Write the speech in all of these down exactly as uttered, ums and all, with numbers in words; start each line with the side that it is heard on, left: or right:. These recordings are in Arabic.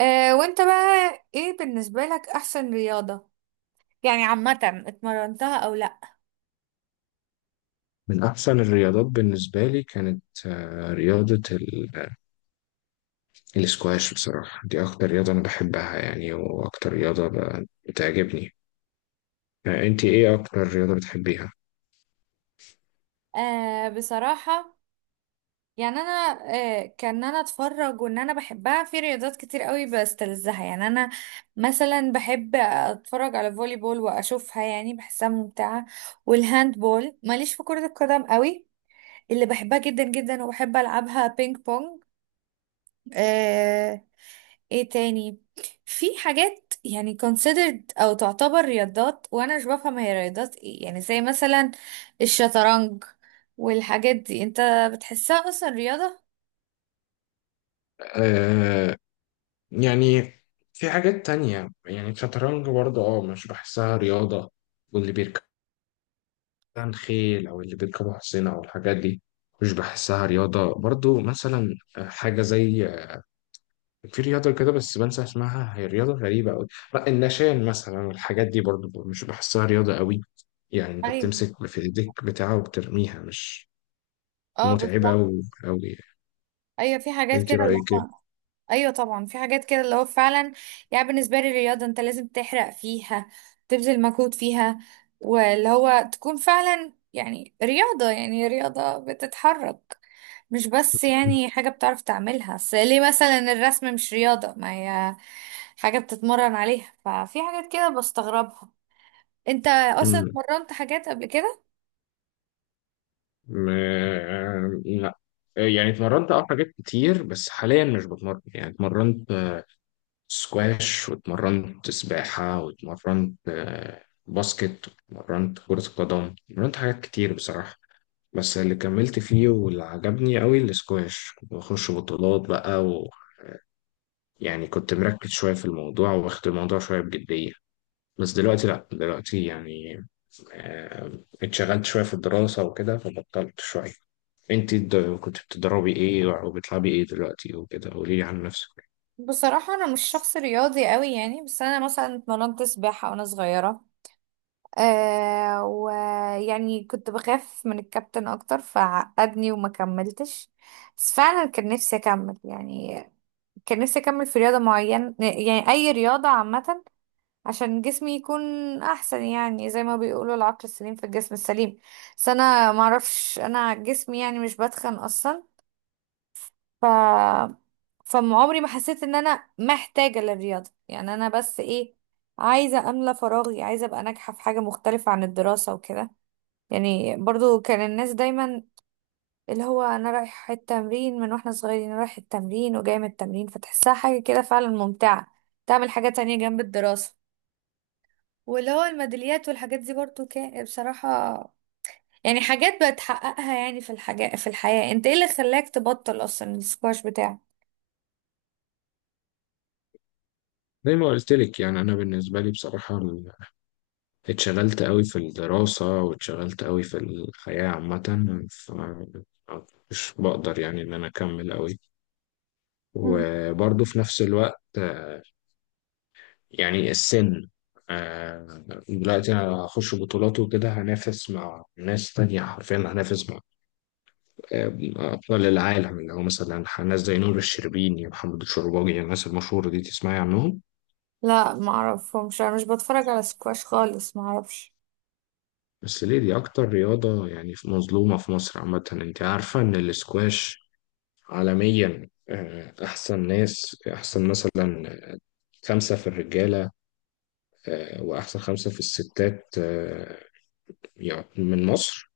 right: آه وانت بقى ايه بالنسبة لك احسن رياضة يعني عامة اتمرنتها او لا؟
left: من أحسن الرياضات بالنسبة لي كانت آه، رياضة ال- الاسكواش، بصراحة دي أكتر رياضة أنا بحبها يعني، وأكتر رياضة ب- بتعجبني. آه، أنت إيه أكتر رياضة بتحبيها؟
right: آه بصراحة، يعني انا آه كان انا اتفرج وان انا بحبها، في رياضات كتير قوي بستلذها يعني. انا مثلا بحب اتفرج على فولي بول واشوفها، يعني بحسها ممتعة، والهاند بول. ماليش في كرة القدم قوي. اللي بحبها جدا جدا وبحب العبها بينج بونج. آه، ايه تاني؟ في حاجات يعني considered او تعتبر رياضات وانا مش بفهم هي رياضات ايه، يعني زي مثلا الشطرنج والحاجات دي، انت بتحسها اصلا رياضة؟
left: آه يعني في حاجات تانية، يعني الشطرنج برضه أه مش بحسها رياضة، واللي بيركب عن خيل أو اللي بيركبوا حصينة أو الحاجات دي مش بحسها رياضة برضه، مثلا آه، حاجة زي، في رياضة كده بس بنسى اسمها، هي رياضة غريبة أوي. لا، النشان مثلا والحاجات دي برضو مش بحسها رياضة أوي، يعني أنت
right: ايوه،
left: بتمسك في إيديك بتاعه وبترميها، مش
right: اه
left: متعبة
right: بالظبط.
left: أوي أوي.
right: ايوه، في حاجات
left: أنت
right: كده اللي
left: رأيك
right: هو.
left: إيه؟
right: ايوه طبعا، في حاجات كده اللي هو فعلا يعني. بالنسبه لي الرياضه انت لازم تحرق فيها، تبذل مجهود فيها، واللي هو تكون فعلا يعني رياضه، يعني رياضه بتتحرك، مش بس يعني حاجه بتعرف تعملها. اصل ليه مثلا الرسم مش رياضه؟ ما هي حاجه بتتمرن عليها. ففي حاجات كده بستغربها. انت اصلا
left: أمم،
right: اتمرنت حاجات قبل كده؟
left: ما- لا، يعني اتمرنت أه حاجات كتير بس حاليا مش بتمرن. يعني اتمرنت آه، سكواش، واتمرنت سباحة، واتمرنت آه، باسكت، واتمرنت كرة قدم، اتمرنت حاجات كتير بصراحة. بس اللي كملت فيه واللي عجبني قوي الاسكواش، كنت بخش بطولات بقى، ويعني كنت مركز شوية في الموضوع، واخد الموضوع شوية بجدية. بس دلوقتي لأ، دلوقتي يعني آه، اتشغلت شوية في الدراسة وكده فبطلت شوية. انت الد- كنت بتدربي ايه، وبتلعبي ايه دلوقتي وكده، قوليلي عن نفسك.
right: بصراحه انا مش شخص رياضي قوي يعني، بس انا مثلا اتمرنت سباحه وانا صغيره. آه ويعني كنت بخاف من الكابتن اكتر فعقدني وما كملتش، بس فعلا كان نفسي اكمل يعني. كان نفسي اكمل في رياضة معينة، يعني اي رياضة عامة، عشان جسمي يكون احسن، يعني زي ما بيقولوا العقل السليم في الجسم السليم. بس انا معرفش، انا جسمي يعني مش بتخن اصلا. ف فعمري ما حسيت ان انا محتاجة للرياضة. يعني انا بس ايه، عايزة املى فراغي، عايزة ابقى ناجحة في حاجة مختلفة عن الدراسة وكده. يعني برضو كان الناس دايما اللي هو انا رايح التمرين من واحنا صغيرين، رايح التمرين وجاي من التمرين، فتحسها حاجة كده فعلا ممتعة، تعمل حاجة تانية جنب الدراسة، واللي هو الميداليات والحاجات دي برضو كان بصراحة يعني حاجات بتحققها يعني في الحاجة في الحياة. انت ايه اللي خلاك تبطل اصلا السكواش بتاعك؟
left: زي ما قلت لك يعني انا بالنسبه لي بصراحه، ال- اتشغلت قوي في الدراسه، واتشغلت قوي في الحياه عامه، فمش بقدر يعني ان انا اكمل قوي.
right: مم.
left: وبرضه في نفس الوقت آه، يعني السن، آه، دلوقتي أنا هخش بطولات وكده، هنافس مع ناس تانية، حرفيا هنافس مع آه، أبطال العالم، اللي هو مثلا ناس زي نور الشربيني ومحمد الشرباجي، الناس المشهورة دي تسمعي عنهم.
right: لا ما اعرفهمش، انا مش بتفرج على سكواش خالص، ما اعرفش.
left: بس ليه، دي أكتر رياضة يعني مظلومة في مصر عامة. أنت عارفة إن الاسكواش عالميا آه، أحسن ناس، أحسن مثلا خمسة في الرجالة، آه، وأحسن خمسة في الستات، آه، يعني من مصر.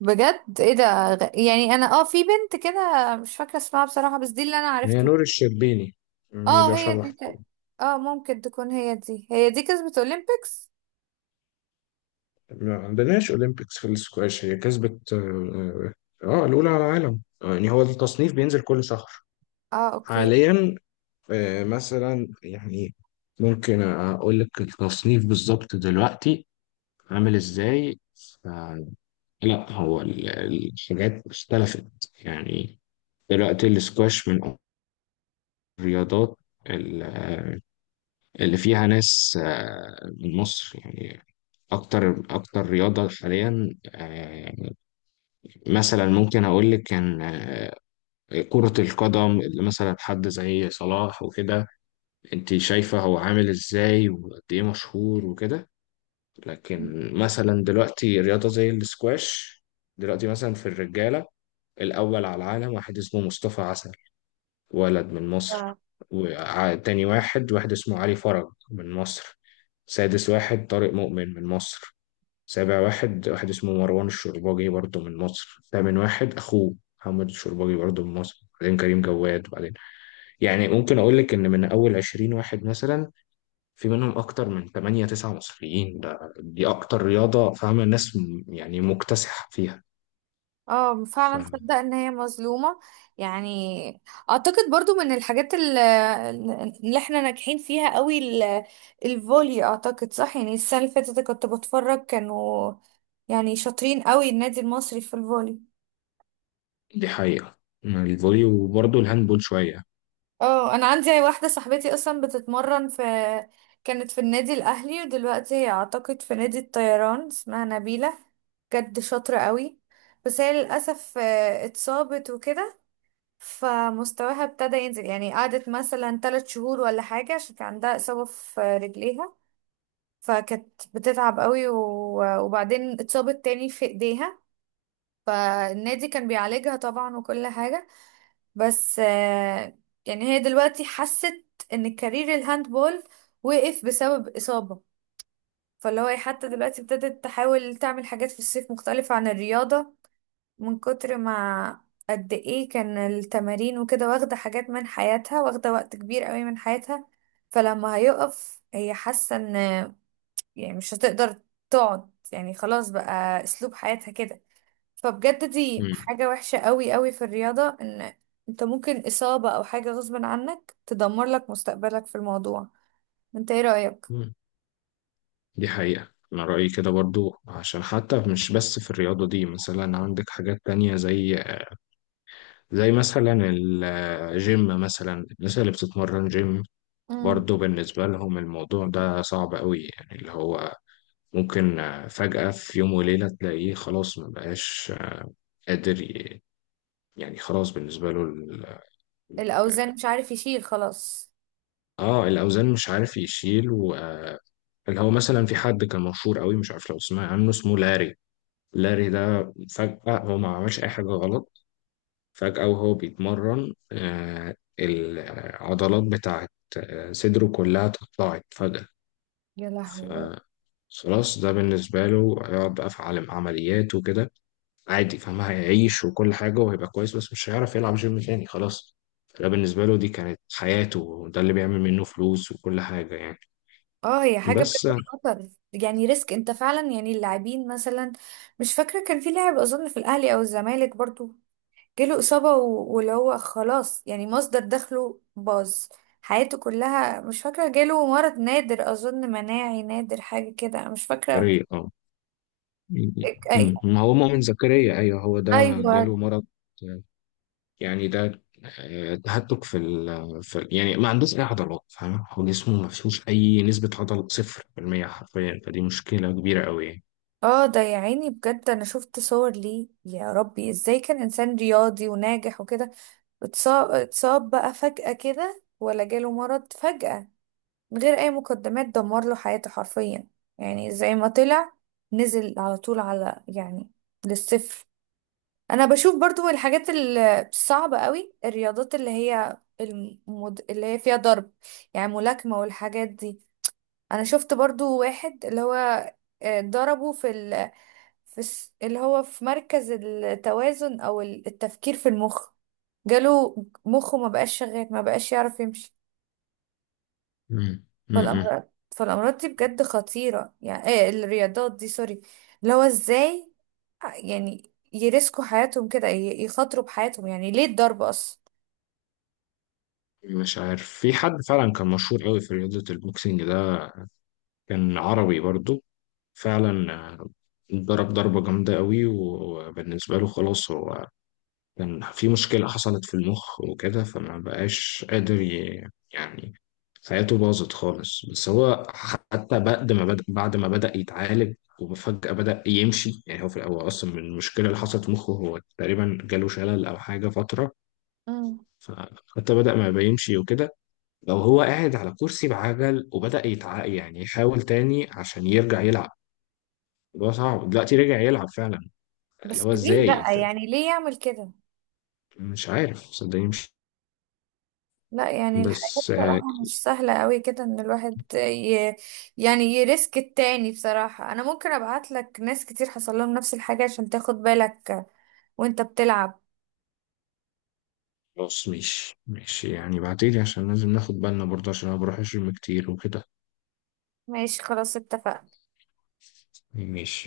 right: بجد، ايه ده؟ غ- يعني انا اه في بنت كده مش فاكره اسمها بصراحه، بس دي اللي انا
left: هي
right: عرفت.
left: نور الشربيني، هي دي
right: اه هي
left: أشهر
right: دي
left: واحدة.
right: تق- اه ممكن تكون هي دي. هي دي كسبت اولمبيكس؟
left: ما عندناش أولمبيكس في السكواش، هي كسبت آه آه، الأولى على العالم. آه، يعني هو التصنيف بينزل كل شهر.
right: اه اوكي.
left: حاليا آه مثلا، يعني ممكن أقول لك التصنيف بالظبط دلوقتي عامل إزاي. ف- لا، هو ال- الحاجات اختلفت يعني. دلوقتي السكواش من الرياضات ال- آه، اللي فيها ناس آه، من مصر، يعني اكتر اكتر رياضه حاليا. آه، مثلا ممكن اقول لك كان آه، كره القدم، اللي مثلا حد زي صلاح وكده، انت شايفه هو عامل ازاي وقد ايه مشهور وكده. لكن مثلا دلوقتي رياضه زي السكواش، دلوقتي مثلا في الرجاله الاول على العالم واحد اسمه مصطفى عسل، ولد من مصر.
right: اه،
left: وتاني واحد، واحد اسمه علي فرج من مصر. سادس واحد طارق مؤمن من مصر. سابع واحد، واحد اسمه مروان الشرباجي برضه من مصر. تامن واحد أخوه محمد الشرباجي برضه من مصر. بعدين كريم جواد، وبعدين يعني ممكن أقول لك إن من أول عشرين واحد مثلا، في منهم أكتر من تمانية تسعة مصريين. ده دي أكتر رياضة، فاهمة الناس م- يعني مكتسحة فيها.
right: آه، فعلا
left: فدي
right: تصدق ان هي مظلومة؟ يعني اعتقد برضو من الحاجات ال- اللي احنا ناجحين فيها قوي ال- الفولي، اعتقد صح. يعني السنة اللي فاتت كنت بتفرج، كانوا يعني شاطرين قوي، النادي المصري في الفولي.
left: حقيقة. مم. الفولي وبرضه الهاندبول شوية.
right: اه انا عندي واحده صاحبتي اصلا بتتمرن في، كانت في النادي الاهلي ودلوقتي هي اعتقد في نادي الطيران، اسمها نبيله. بجد شاطره قوي. بس هي للاسف آه، اتصابت وكده، فمستواها ابتدى ينزل، يعني قعدت مثلا ثلاث شهور ولا حاجه عشان كان عندها اصابه في رجليها، فكانت بتتعب قوي و- وبعدين اتصابت تاني في ايديها. فالنادي كان بيعالجها طبعا وكل حاجه، بس آه، يعني هي دلوقتي حست ان الكارير الهاندبول وقف بسبب إصابة. فاللي هو إيه، حتى دلوقتي ابتدت تحاول تعمل حاجات في الصيف مختلفة عن الرياضة، من كتر ما قد ايه كان التمارين وكده، واخدة حاجات من حياتها، واخدة وقت كبير قوي من حياتها. فلما هيقف، هي حاسة ان يعني مش هتقدر تقعد، يعني خلاص بقى اسلوب حياتها كده. فبجد دي
left: مم.
right: حاجة وحشة قوي قوي في الرياضة، ان انت ممكن اصابة او حاجة غصب عنك تدمر لك مستقبلك في الموضوع. انت ايه رأيك؟
left: مم. دي حقيقة، أنا رأيي كده برضو. عشان حتى مش بس في الرياضة دي، مثلا عندك حاجات تانية زي زي مثلا الجيم، مثلا الناس اللي بتتمرن جيم
right: امم،
left: برضه بالنسبة لهم الموضوع ده صعب قوي، يعني اللي هو ممكن آه، فجأة في يوم وليلة تلاقيه خلاص مبقاش قادر ي- يعني خلاص بالنسبة له ال-
right: الاوزان مش عارف يشيل خلاص.
left: اه، الأوزان مش عارف يشيل و آه، اللي هو مثلا في حد كان مشهور قوي، مش عارف لو تسمع عنه اسمه لاري لاري ده فجأة هو ما عملش أي حاجة غلط، فجأة وهو بيتمرن آه، العضلات بتاعت آه، صدره كلها تقطعت فجأة.
right: يا لهوي يا رب.
left: فخلاص ده بالنسبة له هيقعد بقى في عالم عمليات وكده، عادي فاهم، هيعيش وكل حاجة وهيبقى كويس، بس مش هيعرف يلعب جيم تاني خلاص. فده بالنسبة له، دي كانت حياته وده اللي بيعمل منه فلوس وكل حاجة يعني.
right: اه، هي حاجة بجد
left: بس
right: خطر، يعني ريسك انت فعلا. يعني اللاعبين مثلا، مش فاكرة كان في لاعب اظن في الاهلي او الزمالك برضو، جاله إصابة و- واللي هو خلاص، يعني مصدر دخله باظ، حياته كلها. مش فاكرة جاله مرض نادر أظن، مناعي نادر حاجة كده، أنا مش فاكرة.
left: زكريا، اه م-
right: أي...
left: م- ما هو مؤمن زكريا، أيوه هو ده.
right: أيوة.
left: جاله مرض، آه، يعني ده آه، تهتك في ال في ال- يعني ما عندوش اي عضلات، فاهم. هو جسمه ما فيهوش اي نسبه عضل، صفر بالمية حرفيا، فدي مشكله كبيره قوي يعني.
right: اه ده، يا عيني، بجد أنا شفت صور ليه، يا ربي إزاي كان إنسان رياضي وناجح وكده، اتصاب اتصاب بقى فجأة كده، ولا جاله مرض فجأة من غير أي مقدمات، دمر له حياته حرفيا. يعني زي ما طلع نزل على طول على يعني للصفر. انا بشوف برضو الحاجات ال- الصعبة قوي، الرياضات اللي هي المد... اللي هي فيها ضرب، يعني ملاكمة والحاجات دي. انا شفت برضو واحد، اللي هو آه، ضربه في ال... في الس- اللي هو في مركز التوازن او ال- التفكير في المخ، جاله مخه ما بقاش شغال، ما بقاش يعرف يمشي.
left: مم. مم.
right: فالأمراض فالأمراض دي بجد خطيرة. يعني ايه الرياضات دي، سوري، اللي هو ازاي آه، يعني يرسكوا حياتهم كده، ي- يخاطروا بحياتهم، يعني ليه الضرب أصلا؟
left: مش عارف في حد فعلا كان مشهور قوي في رياضه البوكسنج ده، كان عربي برضو فعلا، آه، ضرب ضربه جامده قوي، وبالنسبه له خلاص هو كان في مشكلة حصلت في المخ وكده، فما بقاش قادر ي... يعني حياته باظت خالص. بس هو حتى بعد ما بدأ بعد ما بدأ يتعالج وفجأة بدأ يمشي. يعني هو في الأول أصلا من المشكلة اللي حصلت في مخه، هو تقريبا جاله شلل أو حاجة فترة،
right: مم.
left: فحتى بدأ ما بيمشي وكده، لو هو قاعد على كرسي بعجل وبدأ يتع يعني يحاول تاني عشان يرجع يلعب. الموضوع صعب. دلوقتي رجع يلعب فعلا، اللي
right: بس
left: هو
right: ليه
left: إزاي؟
right: بقى،
left: أنت
right: يعني ليه يعمل كده؟
left: مش عارف، صدقني مش،
right: لا، يعني الحياة
left: بس
right: بصراحة مش سهلة قوي كده، ان الواحد ي... يعني يرسك التاني. بصراحة انا ممكن ابعت لك ناس كتير حصل لهم نفس الحاجة عشان تاخد بالك وانت بتلعب.
left: خلاص ماشي ماشي يعني، بعتيلي عشان لازم ناخد بالنا برضه عشان انا بروح الجيم كتير وكده.
right: ماشي، خلاص اتفقنا.
left: ماشي.